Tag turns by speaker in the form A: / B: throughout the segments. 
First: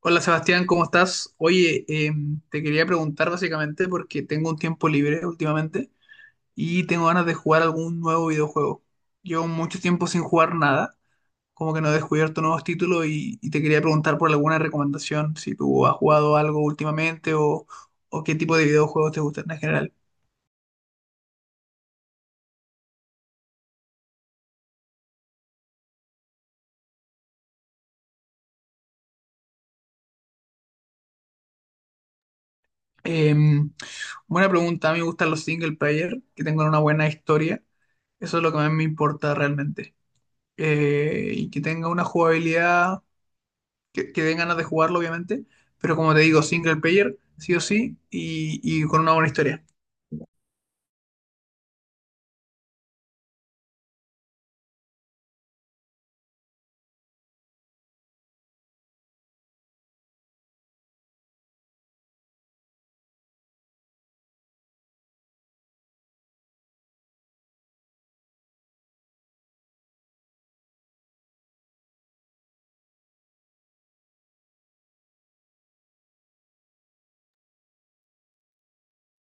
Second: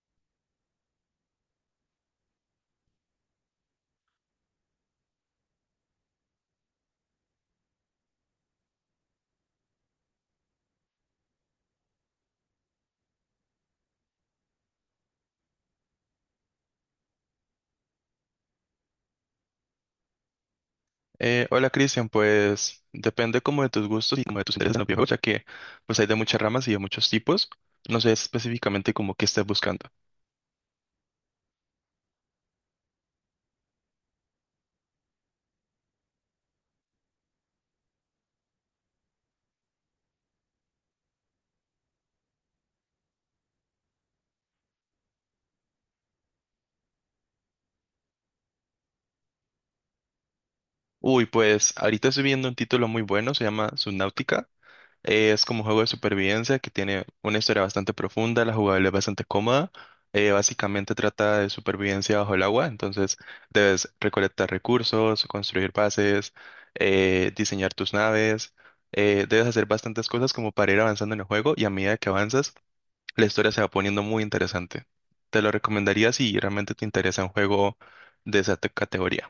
A: Hola Sebastián, ¿cómo estás? Oye, te quería preguntar básicamente porque tengo un tiempo libre últimamente y tengo ganas de jugar algún nuevo videojuego. Llevo mucho tiempo sin jugar nada, como que no he descubierto nuevos títulos y te quería preguntar por alguna recomendación, si tú has jugado algo últimamente o qué tipo de videojuegos te gustan en general.
B: Hola Cristian, pues depende como de tus gustos y como de tus intereses en los videojuegos, ya que pues hay de muchas ramas y de muchos tipos. No sé específicamente como qué estás buscando.
A: Eh, Buena pregunta, a mí me gustan los single player, que tengan una buena historia, eso es lo que más me importa realmente. Y que tenga una jugabilidad que den ganas de jugarlo, obviamente. Pero como te digo, single player, sí o sí, y con una buena historia.
B: Uy, pues ahorita estoy viendo un título muy bueno, se llama Subnautica. Es como un juego de supervivencia que tiene una historia bastante profunda, la jugabilidad es bastante cómoda. Básicamente trata de supervivencia bajo el agua, entonces debes recolectar recursos, construir bases, diseñar tus naves, debes hacer bastantes cosas como para ir avanzando en el juego y a medida que avanzas, la historia se va poniendo muy interesante. Te lo recomendaría si realmente te interesa un juego de esa categoría.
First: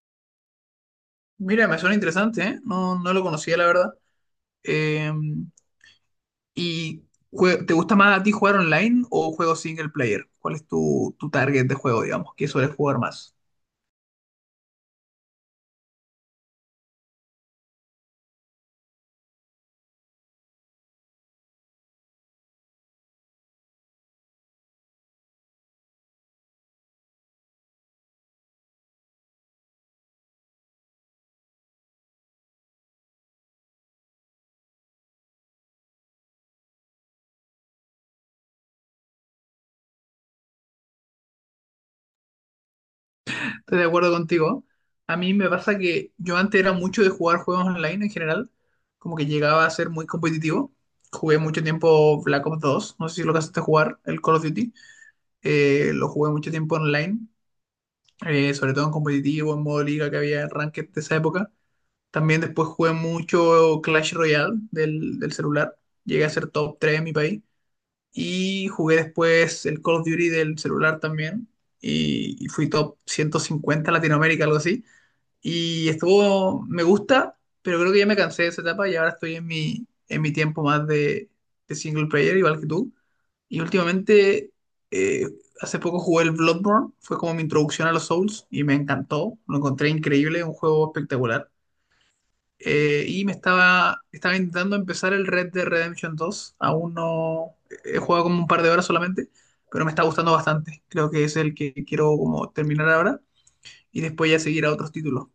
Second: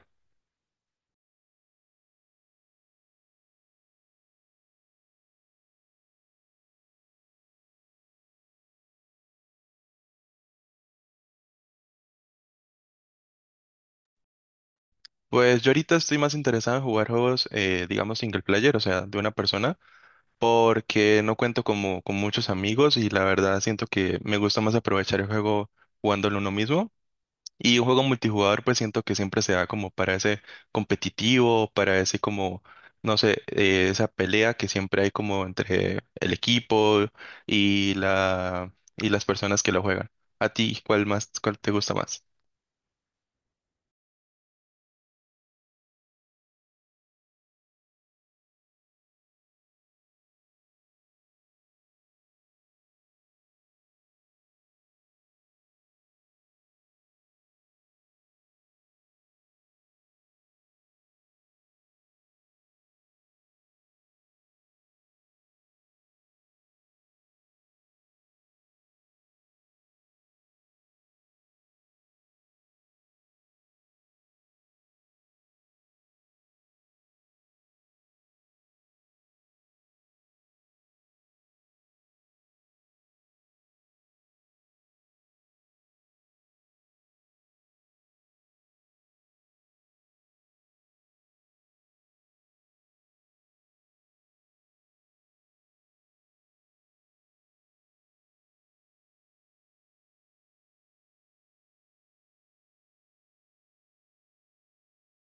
A: Mira, me suena interesante, ¿eh? No, no lo conocía, la verdad. Eh, ¿Y te gusta más a ti jugar online o juegos single player? ¿Cuál es tu target de juego, digamos, que sueles jugar más?
B: Pues yo ahorita estoy más interesado en jugar juegos, digamos, single player, o sea, de una persona. Porque no cuento como con muchos amigos y la verdad siento que me gusta más aprovechar el juego jugándolo uno mismo. Y un juego multijugador pues siento que siempre se da como para ese competitivo, para ese como, no sé, esa pelea que siempre hay como entre el equipo y la y las personas que lo juegan. ¿A ti cuál más, cuál te gusta más?
A: Estoy de acuerdo contigo. A mí me pasa que yo antes era mucho de jugar juegos online en general, como que llegaba a ser muy competitivo. Jugué mucho tiempo Black Ops dos, no sé si lo alcanzaste a jugar, el Call of Duty. Lo jugué mucho tiempo online, sobre todo en competitivo, en modo liga que había en ranked de esa época. También después jugué mucho Clash Royale del celular, llegué a ser top 3 en mi país. Y jugué después el Call of Duty del celular también, y fui top 150 en Latinoamérica, algo así. Y estuvo, me gusta, pero creo que ya me cansé de esa etapa y ahora estoy en mi tiempo más de single player, igual que tú. Y últimamente, eh, hace poco jugué el Bloodborne, fue como mi introducción a los Souls y me encantó, lo encontré increíble, un juego espectacular. Y me estaba intentando empezar el Red Dead Redemption dos. Aún no he jugado como un par de horas solamente, pero me está gustando bastante. Creo que es el que quiero como terminar ahora y después ya seguir a otros títulos.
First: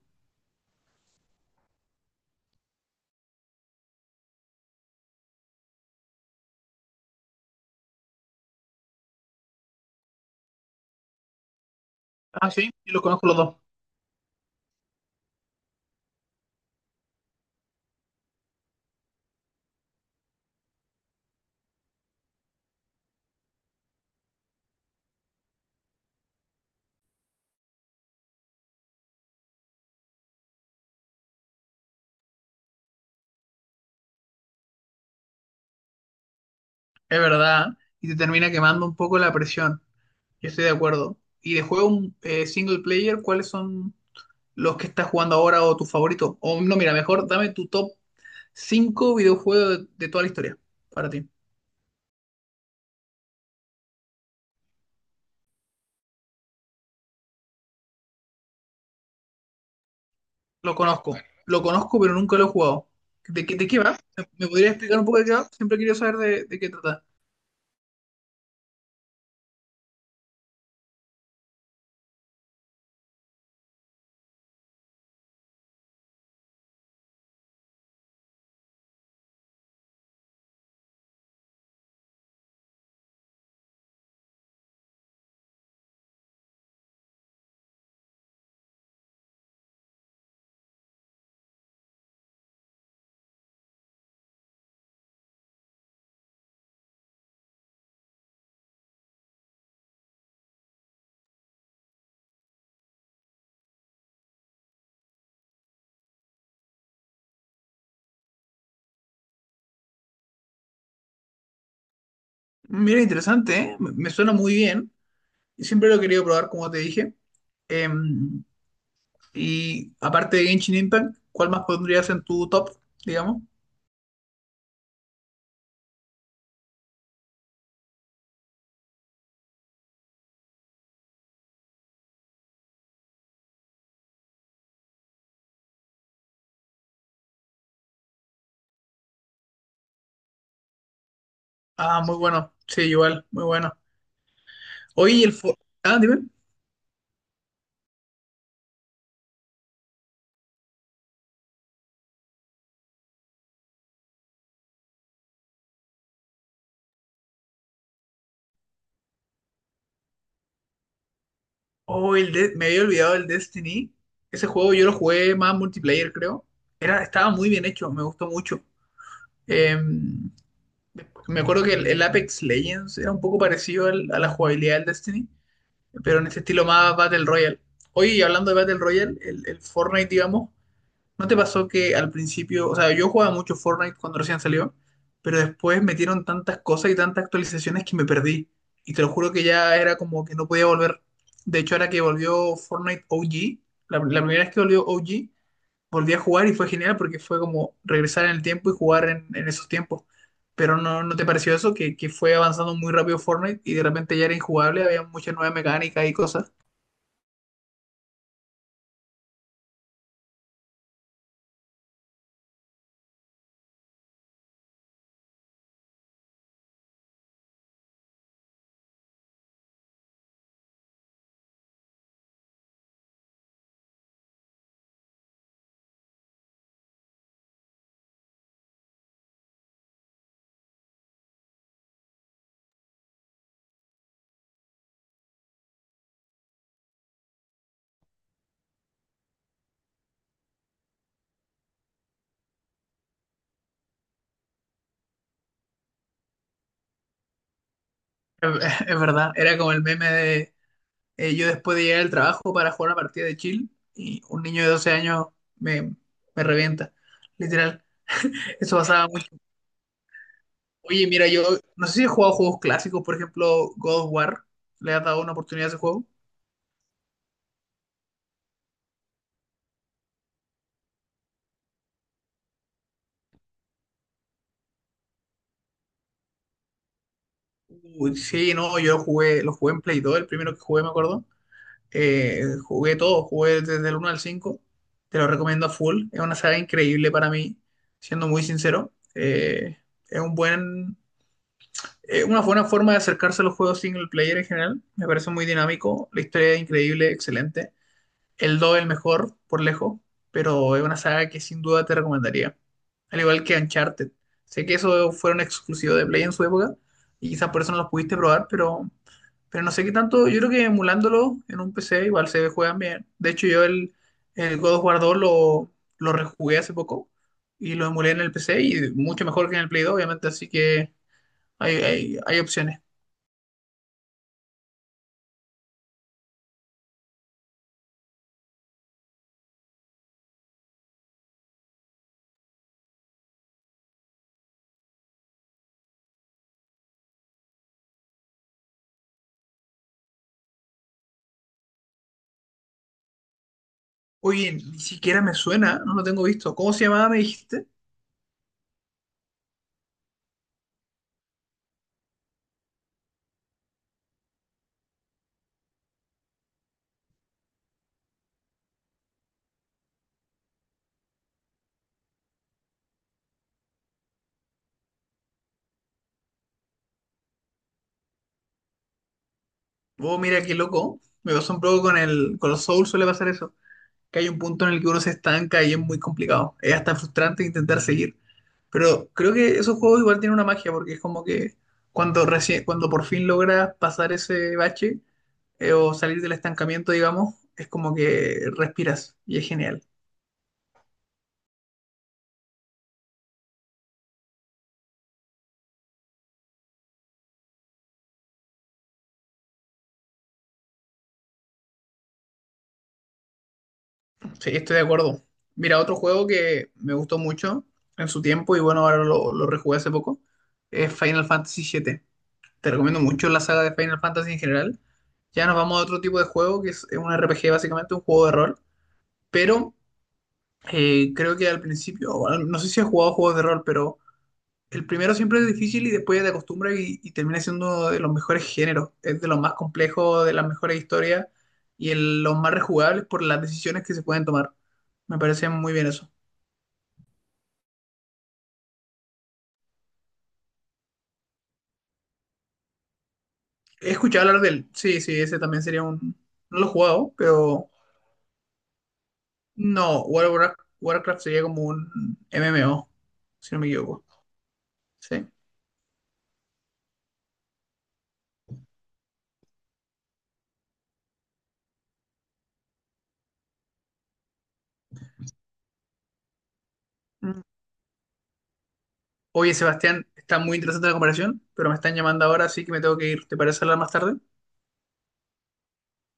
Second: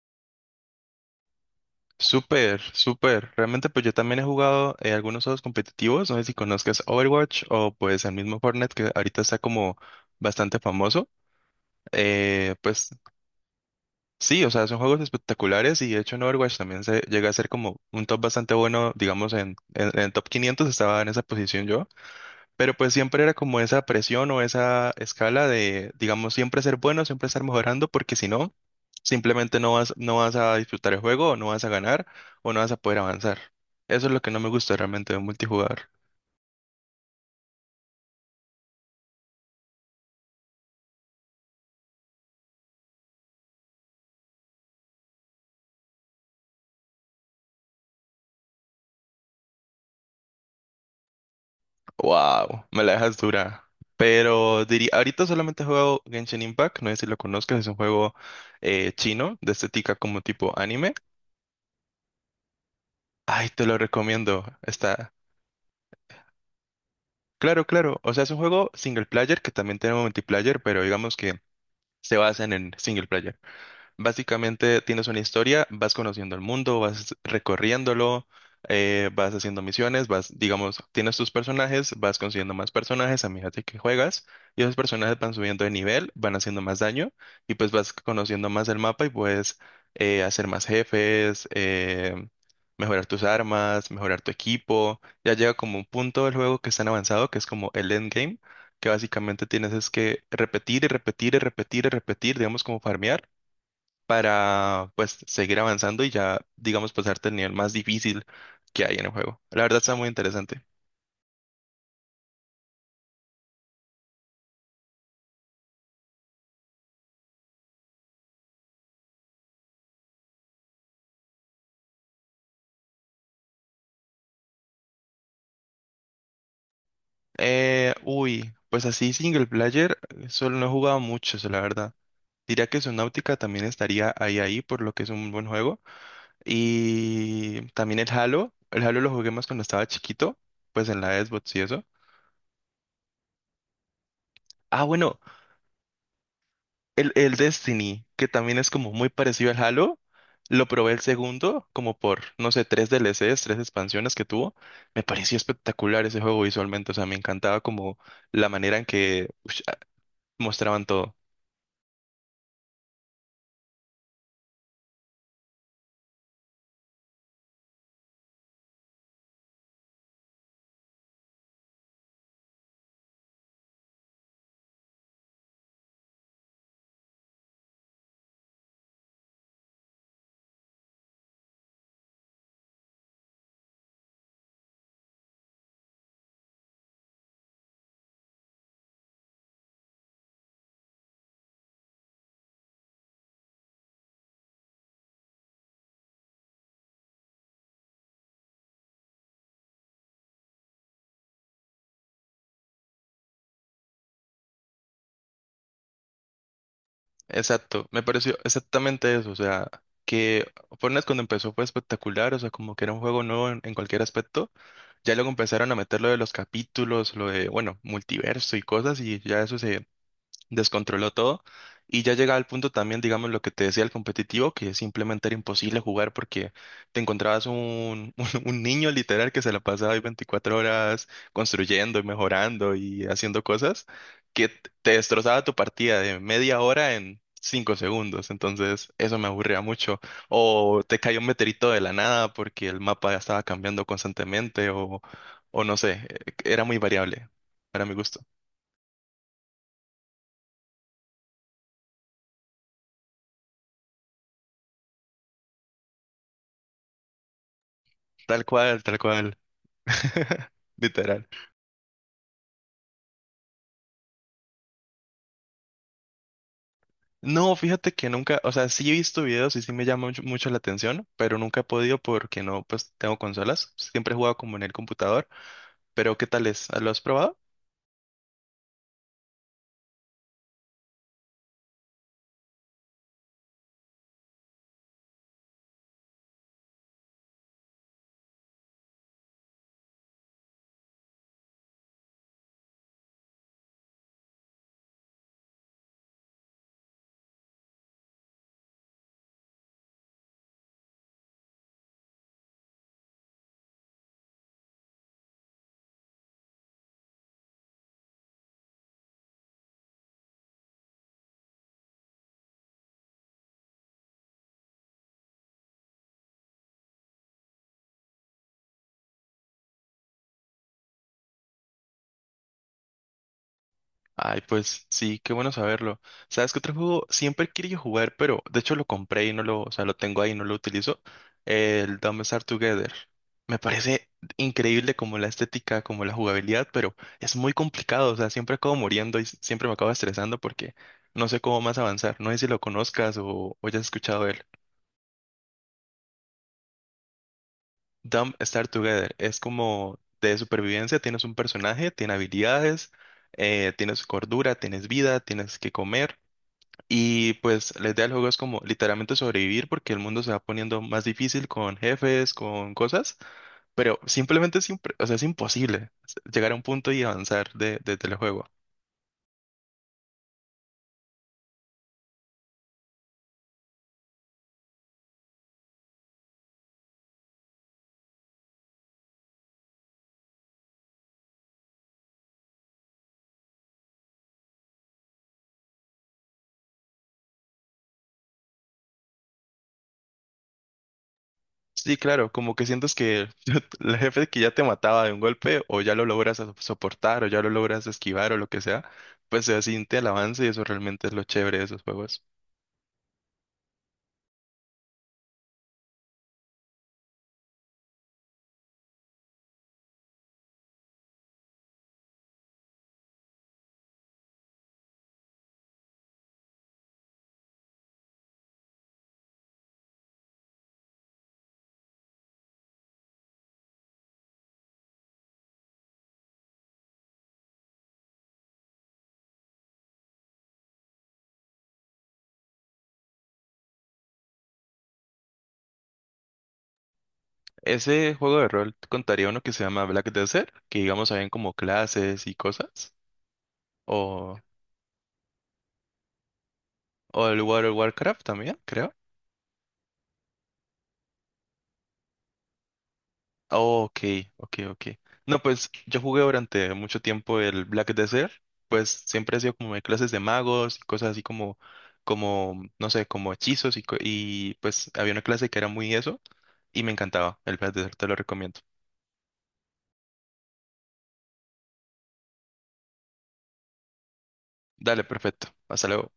B: Súper, súper. Realmente pues yo también he jugado algunos juegos competitivos, no sé si conozcas Overwatch o pues el mismo Fortnite que ahorita está como bastante famoso.
A: Ah,
B: Eh,
A: sí,
B: pues
A: yo los conozco los dos.
B: sí, o sea, son juegos espectaculares y de hecho en Overwatch también se llega a ser como un top bastante bueno, digamos en, en el top 500 estaba en esa posición yo. Pero pues siempre era como esa presión o esa escala de, digamos, siempre ser bueno, siempre estar mejorando, porque si no, simplemente no vas a disfrutar el juego, o no vas a ganar, o no vas a poder avanzar. Eso es lo que no me gusta realmente de un multijugador.
A: Es verdad. Y te termina quemando un poco la presión. Yo estoy de acuerdo. Y de juego single player, ¿cuáles son los que estás jugando ahora o tu favorito? O no, mira, mejor dame tu top 5 videojuegos de toda la historia para ti.
B: Wow, me la dejas dura. Pero diría, ahorita solamente he jugado Genshin Impact, no sé si lo conozcas, es un juego chino de estética como tipo
A: Lo
B: anime.
A: conozco, lo conozco, pero nunca lo he jugado. ¿De
B: Ay,
A: qué,
B: te
A: de
B: lo
A: qué va?
B: recomiendo.
A: ¿Me podrías explicar un
B: Está.
A: poco de qué va? Siempre he querido saber de qué trata.
B: Claro, claro. O sea, es un juego single player que también tiene multiplayer, pero digamos que se basan en single player. Básicamente tienes una historia, vas conociendo el mundo, vas recorriéndolo, vas haciendo misiones, vas, digamos, tienes tus personajes, vas consiguiendo más personajes a medida de que juegas y esos personajes van subiendo de nivel, van haciendo más daño y pues vas conociendo más el mapa y puedes hacer más jefes, mejorar tus armas, mejorar tu equipo. Ya llega como un punto del juego que es tan avanzado que es como el endgame, que básicamente tienes es que repetir y repetir y repetir y repetir, digamos como farmear para pues seguir avanzando y ya, digamos, pasarte el nivel más difícil que hay en el juego. La verdad está muy interesante.
A: Mira, interesante, ¿eh? Me suena muy bien. Siempre lo he querido probar, como te dije. Eh, Y aparte de Genshin Impact, ¿cuál más pondrías en tu top, digamos?
B: Pues así single player, solo no he jugado mucho, eso, la verdad. Diría que Subnautica también estaría ahí, por lo que es un buen juego. Y también el Halo lo jugué más cuando estaba chiquito, pues en la Xbox y eso.
A: Ah, muy bueno. Sí, igual, muy bueno.
B: Ah, bueno.
A: Oye, ah, dime.
B: El Destiny, que también es como muy parecido al Halo, lo probé el segundo, como por, no sé, tres DLCs, tres expansiones que tuvo. Me pareció espectacular ese juego visualmente, o sea, me encantaba como la manera en que mostraban todo.
A: Oh, me había olvidado el Destiny. Ese juego yo lo jugué más multiplayer, creo. Era, estaba muy bien hecho, me gustó mucho. Eh, Me acuerdo que el Apex Legends era un poco parecido a la jugabilidad del Destiny, pero en ese estilo más Battle Royale. Oye, y hablando de Battle Royale, el Fortnite, digamos, ¿no te pasó que al principio, o sea, yo jugaba mucho Fortnite cuando recién salió, pero después metieron tantas cosas y tantas actualizaciones que me perdí? Y te lo juro que ya era como que no podía volver. De hecho, ahora que volvió Fortnite OG, la primera vez que volvió OG, volví a jugar y fue genial porque fue como regresar en el tiempo y jugar en esos tiempos. Pero no, ¿no te pareció eso? Que fue avanzando muy rápido Fortnite y de repente ya era injugable, había muchas nuevas mecánicas y cosas.
B: Exacto, me pareció exactamente eso, o sea, que Fortnite cuando empezó fue espectacular, o sea, como que era un juego nuevo en, cualquier aspecto. Ya luego empezaron a meter lo de los capítulos, lo de, bueno, multiverso y cosas, y ya eso se descontroló todo y ya llegaba al punto también, digamos, lo que te decía el competitivo, que simplemente era imposible jugar porque te encontrabas un niño literal que se la pasaba ahí 24 horas construyendo y mejorando y haciendo cosas que te destrozaba tu partida de media hora en cinco segundos, entonces eso me aburría mucho. O te cayó un meteorito de la nada porque el mapa ya estaba cambiando constantemente, o no sé, era muy variable para mi gusto.
A: Es verdad, era como el meme de yo después de llegar al trabajo para jugar una partida de chill y un niño de 12 años me, me revienta, literal.
B: Tal
A: Eso
B: cual, tal
A: pasaba mucho.
B: cual.
A: Oye, mira,
B: Literal.
A: yo no sé si he jugado juegos clásicos, por ejemplo, God of War. ¿Le has dado una oportunidad a ese juego?
B: No, fíjate que nunca, o sea, sí he visto videos y sí me llama mucho, mucho la atención, pero nunca he podido porque no, pues tengo consolas. Siempre he jugado como en el computador, pero ¿qué tal es? ¿Lo has probado?
A: Uy, sí, no, yo lo jugué en Play 2, el primero que jugué, me acuerdo. Jugué todo, jugué desde el uno al cinco. Te lo recomiendo a full. Es una saga increíble para mí, siendo muy sincero. Es un buen Una buena forma de acercarse a los juegos single player en general. Me parece muy dinámico. La historia es increíble, excelente. El 2 es el mejor, por lejos, pero es una saga que sin duda te recomendaría. Al igual que Uncharted. Sé que eso fue un exclusivo de Play en su época y quizás por eso no los pudiste probar, pero, no sé qué tanto. Yo creo que emulándolo en un PC igual se juegan bien. De hecho, yo el God of War 2 lo rejugué hace poco y lo emulé en el PC y mucho mejor que en el Play 2, obviamente. Así que hay opciones.
B: Ay, pues sí, qué bueno saberlo. ¿Sabes qué otro juego siempre he querido jugar, pero de hecho lo compré y no lo, o sea, lo tengo ahí y no lo utilizo? El Dumb and Star Together. Me parece increíble como la estética, como la jugabilidad, pero es muy complicado, o sea, siempre acabo muriendo y siempre me acabo estresando porque no sé cómo más avanzar. No sé si lo conozcas o ya has escuchado de él.
A: Oye, ni siquiera me suena, no lo tengo visto. ¿Cómo se llamaba, me dijiste?
B: Dumb Star Together es como de supervivencia, tienes un personaje, tiene habilidades, tienes cordura, tienes vida, tienes que comer. Y pues la idea del juego es como literalmente sobrevivir porque el mundo se va poniendo más difícil con jefes, con cosas, pero simplemente es, o sea, es imposible llegar a un punto y avanzar desde el juego.
A: Oh, mira qué loco. Me pasó un poco con con los Souls, suele pasar eso. Que hay un punto en el que uno se estanca y es muy complicado. Es hasta frustrante intentar seguir. Pero creo que esos juegos igual tienen una magia, porque es como que cuando por fin logras pasar ese bache, o salir del estancamiento, digamos, es como que respiras y es genial.
B: Sí, claro, como que sientes que el jefe que ya te mataba de un golpe o ya lo logras soportar o ya lo logras esquivar o lo que sea, pues se siente el avance y eso realmente es lo chévere de esos juegos.
A: Sí, estoy de acuerdo. Mira, otro juego que me gustó mucho en su tiempo y bueno, ahora lo rejugué hace poco, es Final Fantasy VII. Te recomiendo mucho la saga de Final Fantasy en general. Ya nos vamos a otro tipo de juego que es un RPG básicamente, un juego de rol, pero creo que al principio, no sé si has jugado juegos de rol, pero el primero siempre es difícil y después ya te acostumbras y termina siendo uno de los mejores géneros, es de los más complejos, de las mejores historias y los más rejugables por las decisiones que se pueden tomar. Me parece muy bien eso.
B: Ese juego de rol contaría uno que se llama Black Desert, que digamos habían como clases y cosas.
A: He escuchado
B: O
A: hablar de él. Sí, sí, ese también sería un... No lo he jugado,
B: O el
A: pero...
B: World of Warcraft también, creo.
A: No, World of Warcraft, Warcraft sería como un MMO, si no me
B: Oh, ok,
A: equivoco.
B: ok, ok.
A: Sí.
B: No, pues yo jugué durante mucho tiempo el Black Desert, pues siempre he sido como de clases de magos y cosas así como, como, no sé, como hechizos y pues había una clase que era muy eso y me encantaba.
A: Mm.
B: El Black Desert te lo recomiendo.
A: Oye, Sebastián, está muy interesante la comparación, pero me están llamando ahora, así que me tengo que ir. ¿Te parece hablar más tarde?
B: Dale, perfecto. Hasta luego.